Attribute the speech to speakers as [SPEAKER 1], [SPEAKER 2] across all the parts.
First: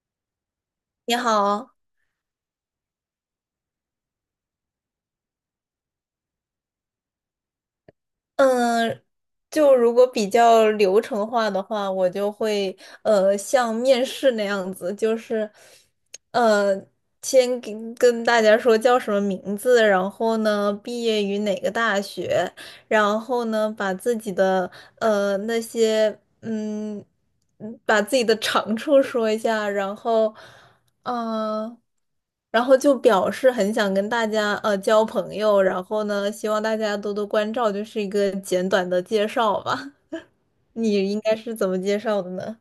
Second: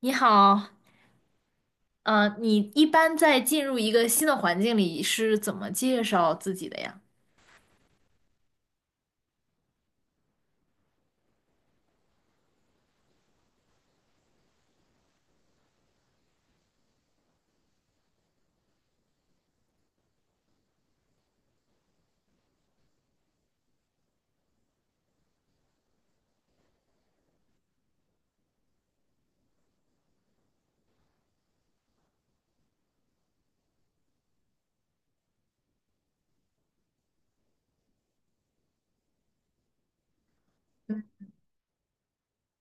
[SPEAKER 1] 你好，
[SPEAKER 2] 你好。
[SPEAKER 1] 你一般在进入一个新的环境里是怎么介绍自己的呀？
[SPEAKER 2] 嗯，就如果比较流程化的话，我就会像面试那样子，就是呃先跟大家说叫什么名字，然后呢毕业于哪个大学，然后呢把自己的那些把自己的长处说一下，然后。嗯，然后就表示很想跟大家交朋友，然后呢，希望大家多多关照，就是一个简短的介绍吧。你应该是怎么介绍的呢？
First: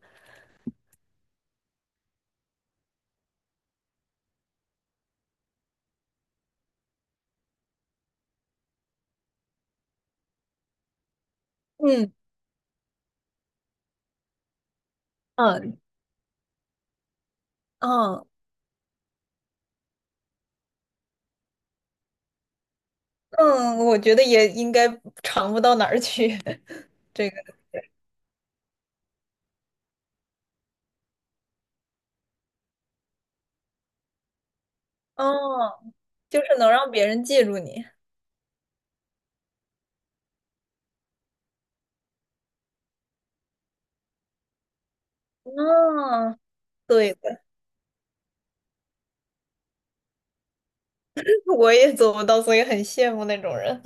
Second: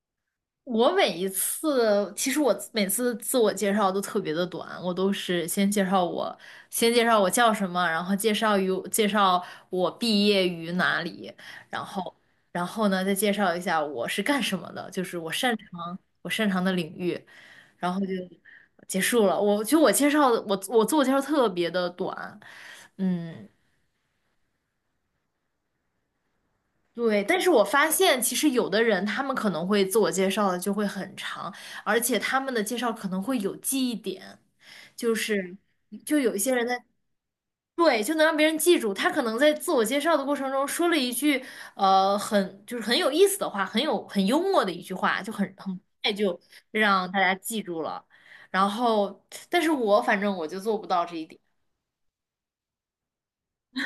[SPEAKER 1] 我每一次，其实我每次自我介绍都特别的短，我都是先介绍我叫什么，然后介绍我毕业于哪里，然
[SPEAKER 2] 嗯
[SPEAKER 1] 后然后呢再介绍一下我是干什么的，就是我擅
[SPEAKER 2] 嗯
[SPEAKER 1] 长我擅长的领域，然后就
[SPEAKER 2] 嗯
[SPEAKER 1] 结束了。我自我介绍特别的短，嗯。
[SPEAKER 2] 嗯，我觉得也应该长不到哪儿去。
[SPEAKER 1] 对，
[SPEAKER 2] 这
[SPEAKER 1] 但是
[SPEAKER 2] 个
[SPEAKER 1] 我发现其实有的人他们可能会自我介绍的就会很长，而且他们的介绍可能会有记忆点，就是
[SPEAKER 2] 哦，
[SPEAKER 1] 就有一
[SPEAKER 2] 就是
[SPEAKER 1] 些人
[SPEAKER 2] 能
[SPEAKER 1] 在，
[SPEAKER 2] 让别人记住你。
[SPEAKER 1] 对，就能让别人记住，他可能在自我介绍的过程中说了一句很就是很有意思的话，很有很幽默的一句话，就很快
[SPEAKER 2] 嗯，
[SPEAKER 1] 就让
[SPEAKER 2] 对。
[SPEAKER 1] 大家记住了。然后，但是反正我就做不到这一点，
[SPEAKER 2] 我也做不到，所以很羡慕那种人。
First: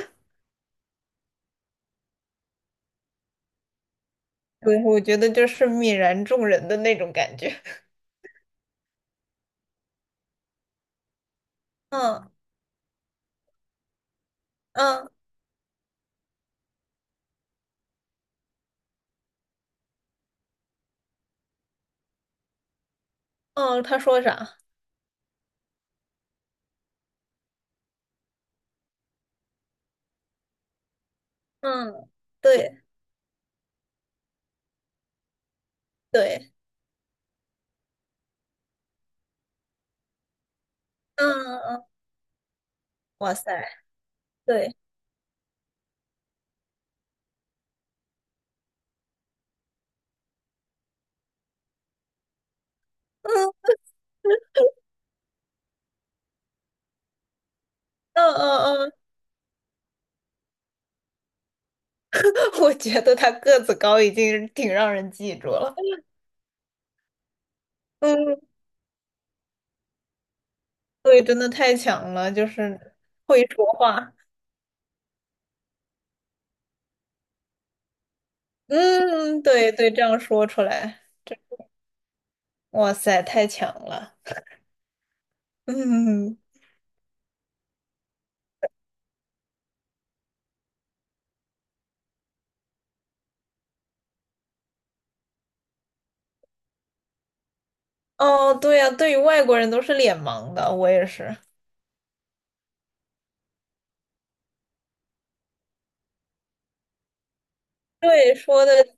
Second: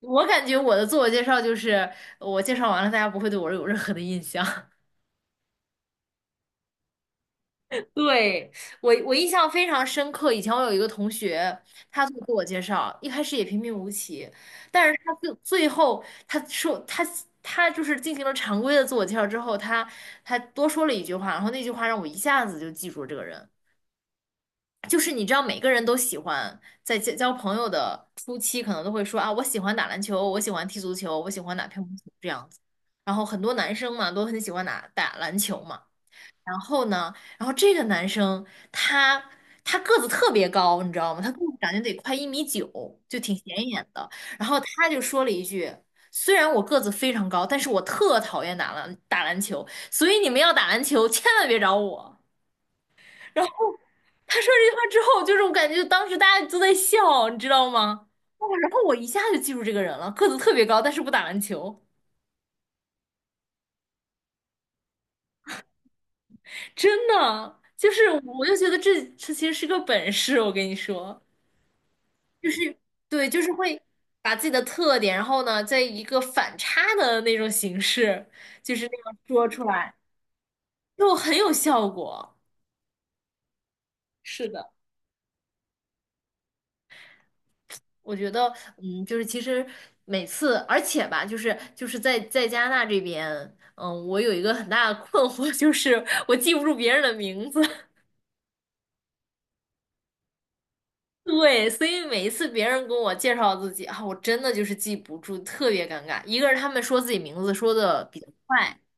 [SPEAKER 1] 我感觉我的自我介绍就是我介绍完了，大家不会对我有任何的印象。
[SPEAKER 2] 对，我觉得就是泯然众人的那种感觉。
[SPEAKER 1] 对，我印象非常深刻。以前我有一个同学，他做自
[SPEAKER 2] 嗯
[SPEAKER 1] 我介绍，一开始也平平无奇，但是
[SPEAKER 2] 嗯
[SPEAKER 1] 他最后他说他就是进行了常规的自我介绍之后，他多说了一句话，然后那句话让我一下子就记住了这个人。
[SPEAKER 2] 嗯，他说啥？
[SPEAKER 1] 就是你知道，每个人都喜欢在交朋友的初期，可能都会说啊，我喜欢打篮球，我喜欢踢足球，我喜欢打乒乓球
[SPEAKER 2] 嗯，
[SPEAKER 1] 这样子。
[SPEAKER 2] 对
[SPEAKER 1] 然后很多男生嘛，都很喜欢打篮球嘛。
[SPEAKER 2] 对，
[SPEAKER 1] 然后呢，然后这个男生他他个子特别高，你知道吗？他
[SPEAKER 2] 嗯
[SPEAKER 1] 个子
[SPEAKER 2] 嗯
[SPEAKER 1] 感觉
[SPEAKER 2] 嗯，
[SPEAKER 1] 得快1米9，就
[SPEAKER 2] 哇
[SPEAKER 1] 挺显
[SPEAKER 2] 塞，
[SPEAKER 1] 眼的。然后
[SPEAKER 2] 对，
[SPEAKER 1] 他就说了一句：“虽然我个子非常高，但是我特讨厌打篮球，所以你们要打篮球千万别找我。”然
[SPEAKER 2] 嗯
[SPEAKER 1] 后他说这句话之后，就是我感觉当时大家都在笑，你知道吗？
[SPEAKER 2] 嗯
[SPEAKER 1] 哦，然后
[SPEAKER 2] 嗯嗯。
[SPEAKER 1] 我一下就记住这个人了，个子特别高，但是不打篮球，
[SPEAKER 2] 我觉得他个子高已经挺让人记住了。
[SPEAKER 1] 真的，就是
[SPEAKER 2] 嗯，
[SPEAKER 1] 我就觉得这其实是个本事，我跟你说。
[SPEAKER 2] 对，真的太强了，就
[SPEAKER 1] 就是
[SPEAKER 2] 是
[SPEAKER 1] 对，就
[SPEAKER 2] 会
[SPEAKER 1] 是
[SPEAKER 2] 说
[SPEAKER 1] 会
[SPEAKER 2] 话。
[SPEAKER 1] 把自己的特点，然后呢，在一个反差的那种形式，就是那样
[SPEAKER 2] 嗯，
[SPEAKER 1] 说出
[SPEAKER 2] 对对，
[SPEAKER 1] 来，
[SPEAKER 2] 这样说出来，
[SPEAKER 1] 就很有效果。
[SPEAKER 2] 哇塞，太强了。
[SPEAKER 1] 是的，
[SPEAKER 2] 嗯，
[SPEAKER 1] 我觉得，嗯，就是其实每次，而且吧，就是在加拿大这边，嗯，我有一个很大的困惑，就是我记不住别人的名字。
[SPEAKER 2] 哦，对呀，对于外国人都是脸盲的，我也是。
[SPEAKER 1] 对，所以每一次别人跟我介绍自己啊，我真的就是记不住，特别尴尬。一个是他们说自己名字说的比较
[SPEAKER 2] 对，说
[SPEAKER 1] 快。
[SPEAKER 2] 的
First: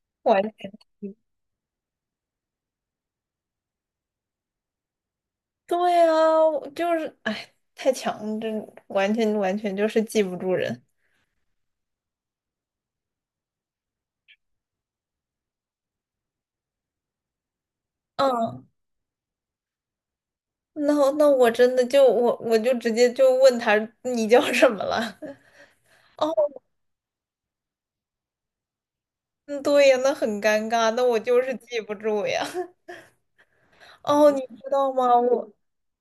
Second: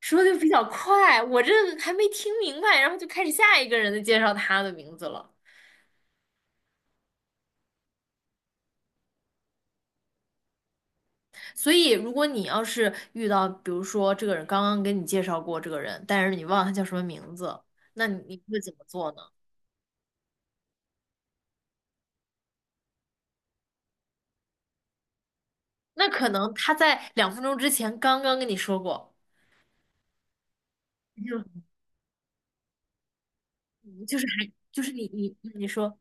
[SPEAKER 1] 说的
[SPEAKER 2] 完
[SPEAKER 1] 比较
[SPEAKER 2] 全
[SPEAKER 1] 快，我这还没听明白，然后就开始下一个人的介绍他的名字了。
[SPEAKER 2] 对啊，我就是，哎，太强真完全完全就是记不住人。
[SPEAKER 1] 所以，如果你要是遇到，比如说这个人刚刚给你介绍过这个人，但是你忘了他叫什么名字，那你会怎
[SPEAKER 2] 嗯，
[SPEAKER 1] 么做呢？
[SPEAKER 2] 那我真的就我就直接就问他你叫什么了？
[SPEAKER 1] 那 可
[SPEAKER 2] 哦，
[SPEAKER 1] 能他在2分钟之前刚刚跟你说过，
[SPEAKER 2] 嗯对呀，那很尴尬，那我就是
[SPEAKER 1] 就
[SPEAKER 2] 记不住呀。
[SPEAKER 1] 就是
[SPEAKER 2] 哦，你
[SPEAKER 1] 还
[SPEAKER 2] 知
[SPEAKER 1] 就是
[SPEAKER 2] 道
[SPEAKER 1] 你
[SPEAKER 2] 吗？
[SPEAKER 1] 你
[SPEAKER 2] 我
[SPEAKER 1] 你说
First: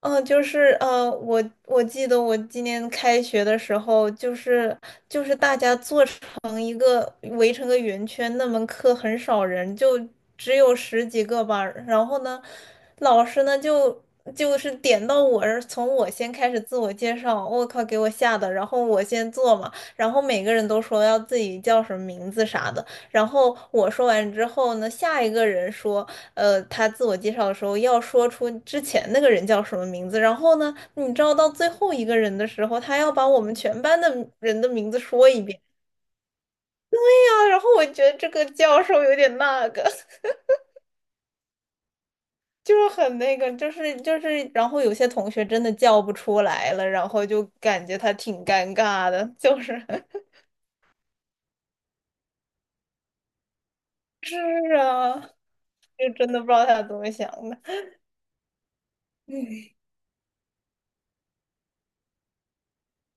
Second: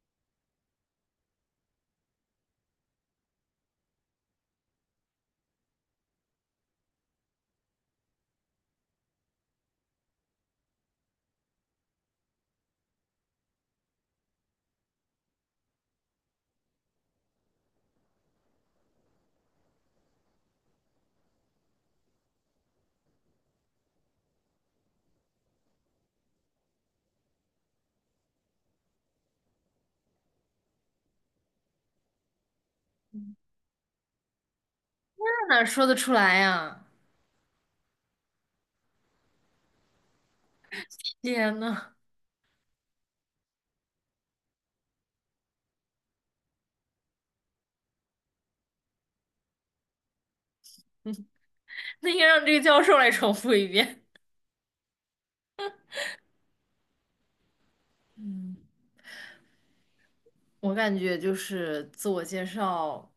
[SPEAKER 2] 嗯，就是我记得我今年开学的时候，就是大家做成一个围成个圆圈，那门课很少人，就只有十几个班。然后呢，老师呢就是点到我，从我先开始自我介绍，我靠，给我吓的。然后我先做嘛，然后每个人都说要自己叫什么名字啥的。然后我说完之后呢，下一个人说，他自我介绍的时候要说出之前那个人叫什么名字。然后呢，你知道到最后一个人的时候，他要把我们全班的人的名字说一
[SPEAKER 1] 那
[SPEAKER 2] 遍。
[SPEAKER 1] 哪 说得出来呀、
[SPEAKER 2] 对呀，然后我觉得这个教授有点那个。
[SPEAKER 1] 天呐，
[SPEAKER 2] 就是很那个，就是，然后有些同学真的叫不出来了，然后就感觉他挺尴尬的，就是
[SPEAKER 1] 那应该让这个教授来重复一遍。
[SPEAKER 2] 是啊，就真的不知道他怎么想的。
[SPEAKER 1] 嗯。
[SPEAKER 2] 嗯，
[SPEAKER 1] 我感觉就是自我介绍，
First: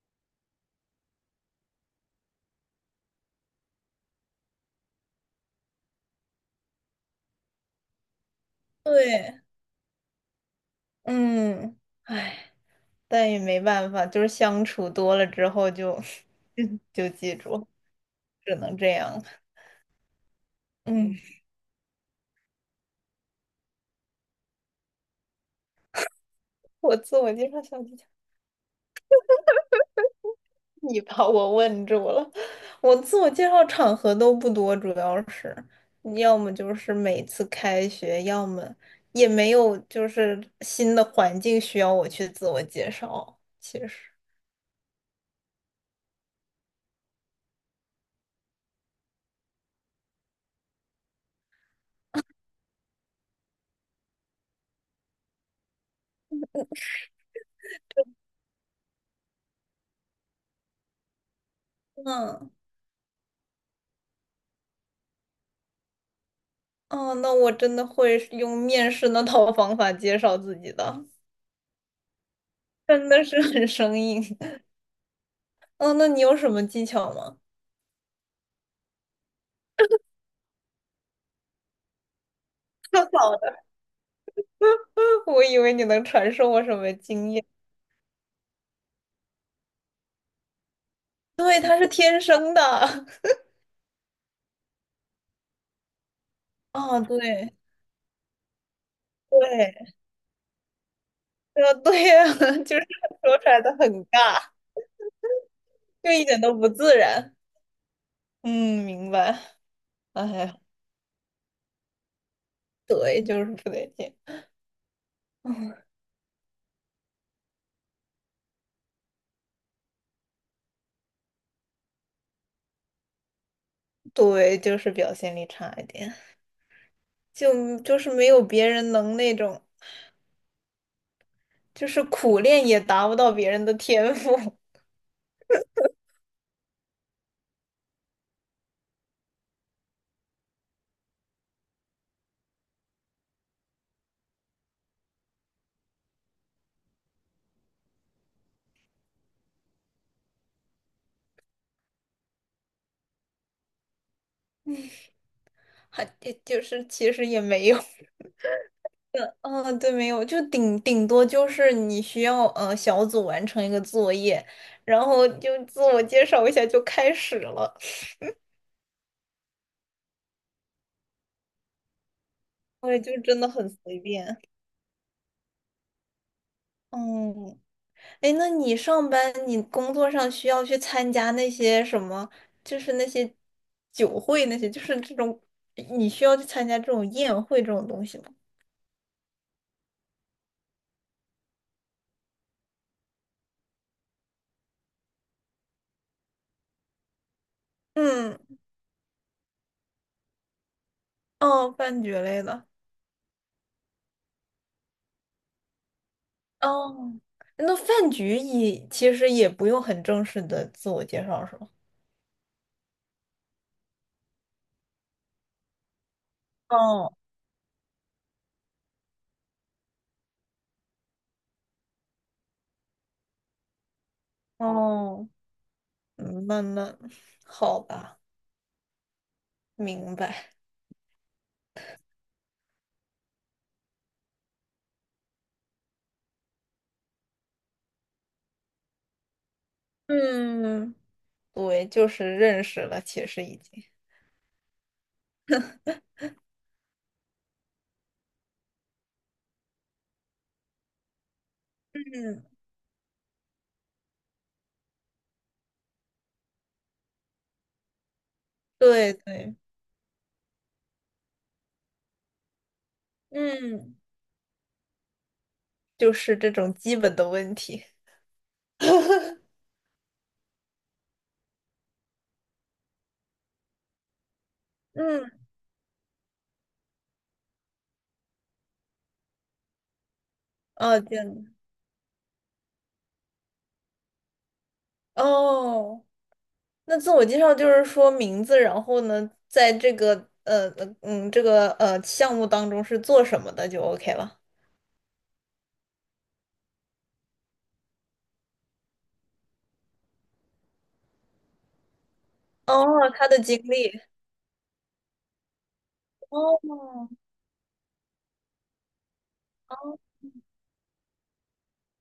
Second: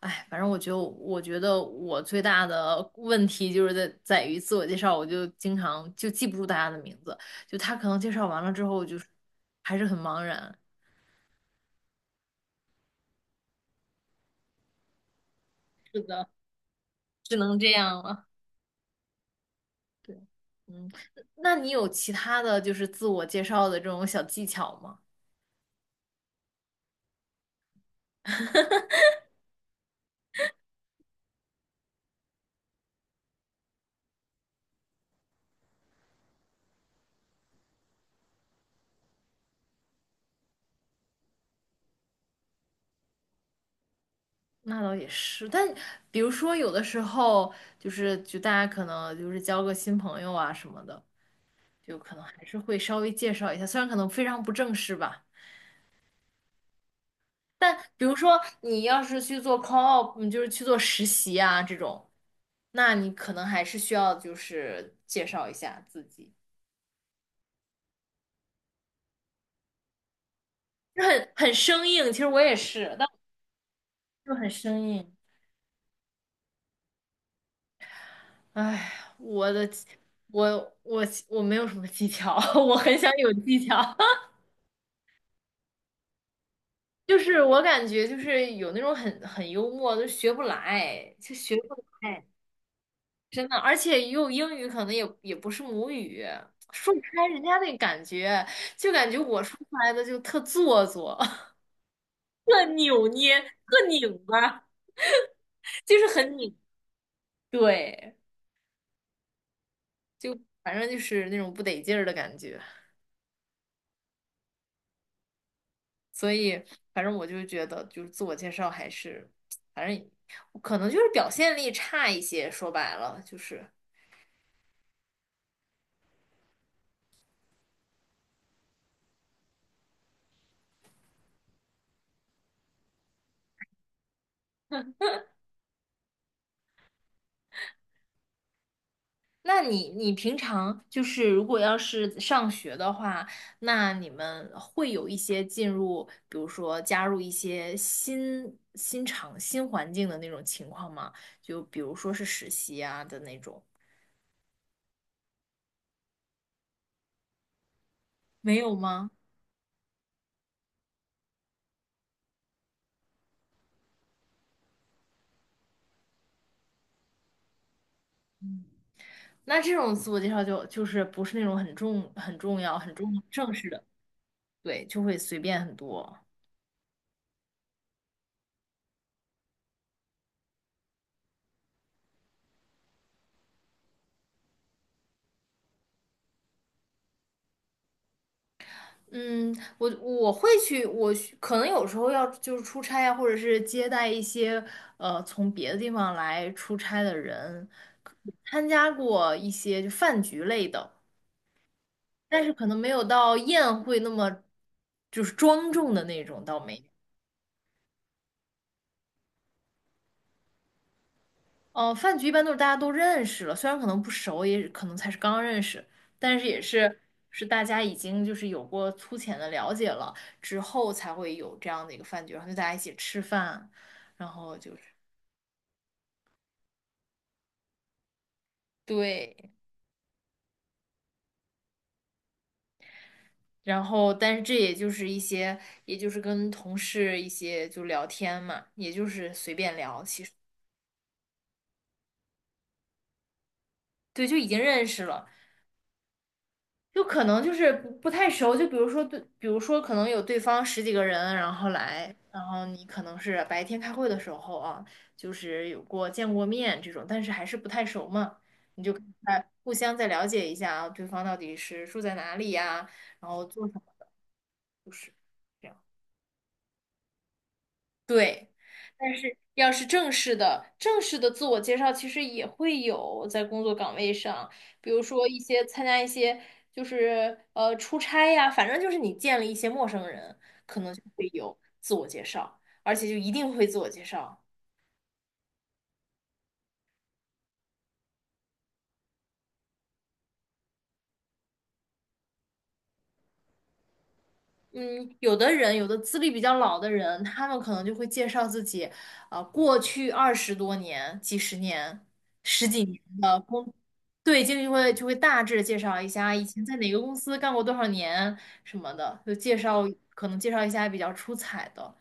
[SPEAKER 1] 哎，反正我觉得，我最大的问题就是在于自我介绍，我就经常就记不住大家的名字，就他可能介绍完了之后，就是
[SPEAKER 2] 对，
[SPEAKER 1] 还是很茫然。
[SPEAKER 2] 嗯，唉。但也没办法，就是相处多了之后就
[SPEAKER 1] 是的，
[SPEAKER 2] 就
[SPEAKER 1] 只
[SPEAKER 2] 记
[SPEAKER 1] 能
[SPEAKER 2] 住，
[SPEAKER 1] 这样了。
[SPEAKER 2] 只能这样。
[SPEAKER 1] 对，嗯，
[SPEAKER 2] 嗯，
[SPEAKER 1] 那你有其他的就是自我介绍的这种小技巧吗？
[SPEAKER 2] 我自我介绍小技巧，你把我问住了。我自我介绍场合都不多，主要是要么就是每次开学，要么也没有就是新的环境需要我去自我介绍。其实，
[SPEAKER 1] 那倒也是，但比如说有的时候就是就大家可能就是交个新朋友啊什么的。就可能还是会稍微介绍一下，虽然可能非常不正式吧。但比如说你要是去做 call out，嗯就是去做实习啊这种，
[SPEAKER 2] 嗯，
[SPEAKER 1] 那你可能还是需要就是介绍一下自己，
[SPEAKER 2] 哦，那我真的会用面试那套方法介绍自己
[SPEAKER 1] 就
[SPEAKER 2] 的，
[SPEAKER 1] 很生硬。其实我也是，但
[SPEAKER 2] 真的是很生硬。
[SPEAKER 1] 我就很生硬。
[SPEAKER 2] 哦，那你有什么技巧吗？
[SPEAKER 1] 哎，我的，我我我没有什么技巧，我 很
[SPEAKER 2] 跳
[SPEAKER 1] 想有
[SPEAKER 2] 好的。
[SPEAKER 1] 技巧。
[SPEAKER 2] 我以为你能传授我什么
[SPEAKER 1] 就
[SPEAKER 2] 经
[SPEAKER 1] 是
[SPEAKER 2] 验。
[SPEAKER 1] 我感觉就是有那种很幽默，就学不来，就学
[SPEAKER 2] 对，
[SPEAKER 1] 不
[SPEAKER 2] 他是天
[SPEAKER 1] 来。
[SPEAKER 2] 生的。
[SPEAKER 1] 真的，而且用英语可能也不是母语，说不
[SPEAKER 2] 哦，
[SPEAKER 1] 出来人
[SPEAKER 2] 对
[SPEAKER 1] 家那感觉，就感觉我说
[SPEAKER 2] 对，
[SPEAKER 1] 出来的就特做作，
[SPEAKER 2] 对呀。
[SPEAKER 1] 特
[SPEAKER 2] 就是
[SPEAKER 1] 扭
[SPEAKER 2] 说
[SPEAKER 1] 捏，
[SPEAKER 2] 出来的
[SPEAKER 1] 特
[SPEAKER 2] 很
[SPEAKER 1] 拧
[SPEAKER 2] 尬，
[SPEAKER 1] 巴，就是
[SPEAKER 2] 就一
[SPEAKER 1] 很
[SPEAKER 2] 点都
[SPEAKER 1] 拧。
[SPEAKER 2] 不自然。
[SPEAKER 1] 对，
[SPEAKER 2] 嗯，明白。哎
[SPEAKER 1] 就
[SPEAKER 2] 呀，
[SPEAKER 1] 反正就是那种不得劲儿的感觉。
[SPEAKER 2] 对，就是不得劲。嗯，
[SPEAKER 1] 所以，反正我就觉得，就是自我介绍还是，反正可能就是表现力差一些。说白了，就是
[SPEAKER 2] 对，就是表现力差一点，就是没有别人能那种，就是苦练也达不到别人的天赋。
[SPEAKER 1] 那你平常就是如果要是上学的话，那你们会有一些进入，比如说加入一些新环境的那种情况吗？就比如说是实习啊的那种，
[SPEAKER 2] 还就是其实也没有。
[SPEAKER 1] 没有吗？
[SPEAKER 2] 嗯，对，没有，就顶多就是你需要小组完成一个作业，然后就自我介绍一下就开始了，
[SPEAKER 1] 那这种自我介绍就是不是那种很重很重要很
[SPEAKER 2] 所以
[SPEAKER 1] 重
[SPEAKER 2] 就真的
[SPEAKER 1] 正式
[SPEAKER 2] 很
[SPEAKER 1] 的，
[SPEAKER 2] 随便。
[SPEAKER 1] 对，就会随便很多。
[SPEAKER 2] 嗯，哎，那你上班，你工作上需要去参加那些什么，就是那些酒会那些，就是这种，你需要去参加这种宴会这种东西吗？
[SPEAKER 1] 嗯，我会去，我去可能有时候要就是出差啊，或者是接待一些从别的地方来出差的人，可
[SPEAKER 2] 嗯，
[SPEAKER 1] 参加过一些就饭局类的，
[SPEAKER 2] 哦，饭局类
[SPEAKER 1] 但是可
[SPEAKER 2] 的。
[SPEAKER 1] 能没有到宴会那么就是庄重的那种，倒没。
[SPEAKER 2] 哦，那饭局也其实也不用很正式的自我介绍，是吗？
[SPEAKER 1] 哦，饭局一般都是大家都认识了，虽然可能不熟，也可能才是刚认识，但是也是
[SPEAKER 2] 哦
[SPEAKER 1] 是大家已经就是有过粗浅的了解了之后，才会有这样的一个饭局，然后就大家一起吃饭，然后就是
[SPEAKER 2] 哦，嗯慢慢，好吧，
[SPEAKER 1] 对，
[SPEAKER 2] 明白。
[SPEAKER 1] 然后但是这也就是一些，也就是跟同事一些就聊天嘛，也就是随便聊，其实
[SPEAKER 2] 嗯，对，就是认识了，其实已经。
[SPEAKER 1] 对，就已经认识了，就可能就是不太熟，就比如说对，比如说可能有对方十几个人，然后来，
[SPEAKER 2] 嗯，
[SPEAKER 1] 然后你可能是白天开会的时候啊，就是有过见过面这种，但是还是不太熟嘛，你就
[SPEAKER 2] 对
[SPEAKER 1] 在
[SPEAKER 2] 对，
[SPEAKER 1] 互相再了解一下啊，对方到底是住在哪里呀，然后做什
[SPEAKER 2] 嗯，
[SPEAKER 1] 么，就是。这样。
[SPEAKER 2] 就是这种基本的问题。
[SPEAKER 1] 对，但是要是正式的自我介绍，其实也会有在工作岗位上，比如说
[SPEAKER 2] 嗯，
[SPEAKER 1] 一些参加一些就是出差呀，反正就是你见了一些陌生人，可能
[SPEAKER 2] 哦，
[SPEAKER 1] 就
[SPEAKER 2] 这样
[SPEAKER 1] 会
[SPEAKER 2] 的
[SPEAKER 1] 有自我介绍，而且就一定会自我介绍。
[SPEAKER 2] 哦，那自我介绍就是说名字，然后呢，在这个项目当中是做什么的就 OK 了。
[SPEAKER 1] 嗯，有的人，有的资历比较老的人，他们可能就会介绍自己，啊，过去二十多年、几十年、十几
[SPEAKER 2] 哦，
[SPEAKER 1] 年
[SPEAKER 2] 他
[SPEAKER 1] 的
[SPEAKER 2] 的经历。
[SPEAKER 1] 对，经理就会大致介绍一下以前在哪个公
[SPEAKER 2] 哦
[SPEAKER 1] 司干过多少年什么的，就介绍
[SPEAKER 2] 哦
[SPEAKER 1] 可能介绍一下比较出彩的，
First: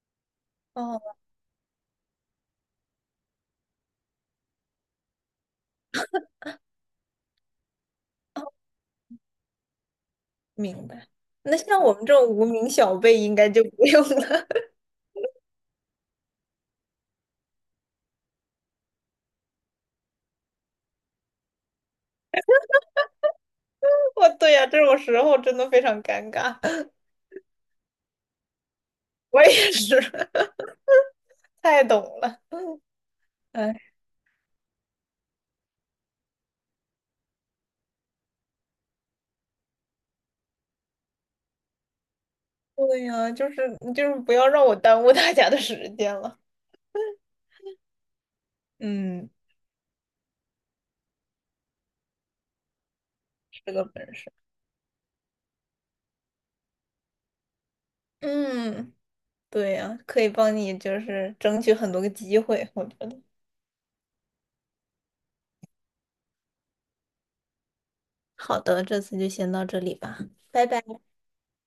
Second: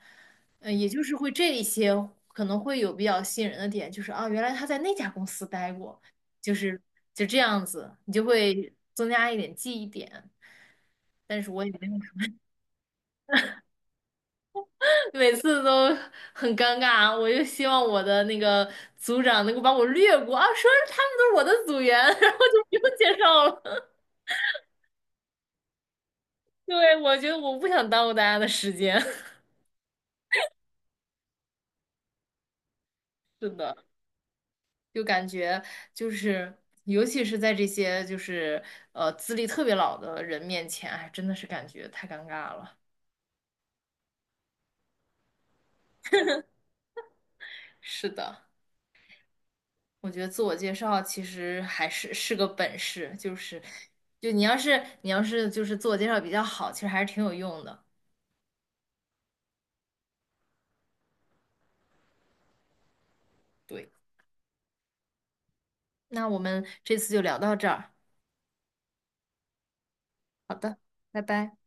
[SPEAKER 1] 呃，也就是
[SPEAKER 2] 哦。
[SPEAKER 1] 会这一些可能会有比较吸引人的点，就是啊，原来他在那家公司待过，就是就这样子，你就会增加一点记忆点。
[SPEAKER 2] 明白。
[SPEAKER 1] 但是
[SPEAKER 2] 那
[SPEAKER 1] 我也
[SPEAKER 2] 像
[SPEAKER 1] 没
[SPEAKER 2] 我
[SPEAKER 1] 有，
[SPEAKER 2] 们这种无名小辈，应该就不用了。
[SPEAKER 1] 每次都很尴尬，我就希望我的那个组长能够把我略过啊，说他们都是我的组员，然后就不用介绍了。
[SPEAKER 2] 我对呀，这种时候真的非常尴尬。
[SPEAKER 1] 对，我觉得我不想耽误大家的时间。
[SPEAKER 2] 我也是。太懂了。
[SPEAKER 1] 是的，
[SPEAKER 2] 哎，
[SPEAKER 1] 就感觉就是，尤其是在这些就是资历特别老的人面前，哎，真的是感觉太尴尬了。
[SPEAKER 2] 对呀，就是不要让我耽误大家的时间了。
[SPEAKER 1] 是的，
[SPEAKER 2] 嗯，
[SPEAKER 1] 我觉得自我介绍其实还是是个本事，就是
[SPEAKER 2] 是个本
[SPEAKER 1] 就
[SPEAKER 2] 事。
[SPEAKER 1] 你要是就是自我介绍比较好，其实还是挺有用的。
[SPEAKER 2] 嗯，对呀，可以帮你就是争取很多个机会，我觉得。
[SPEAKER 1] 对，那我们这次就聊到这儿。
[SPEAKER 2] 好的，这次就先到这里吧，
[SPEAKER 1] 好
[SPEAKER 2] 拜
[SPEAKER 1] 的，
[SPEAKER 2] 拜。
[SPEAKER 1] 拜拜。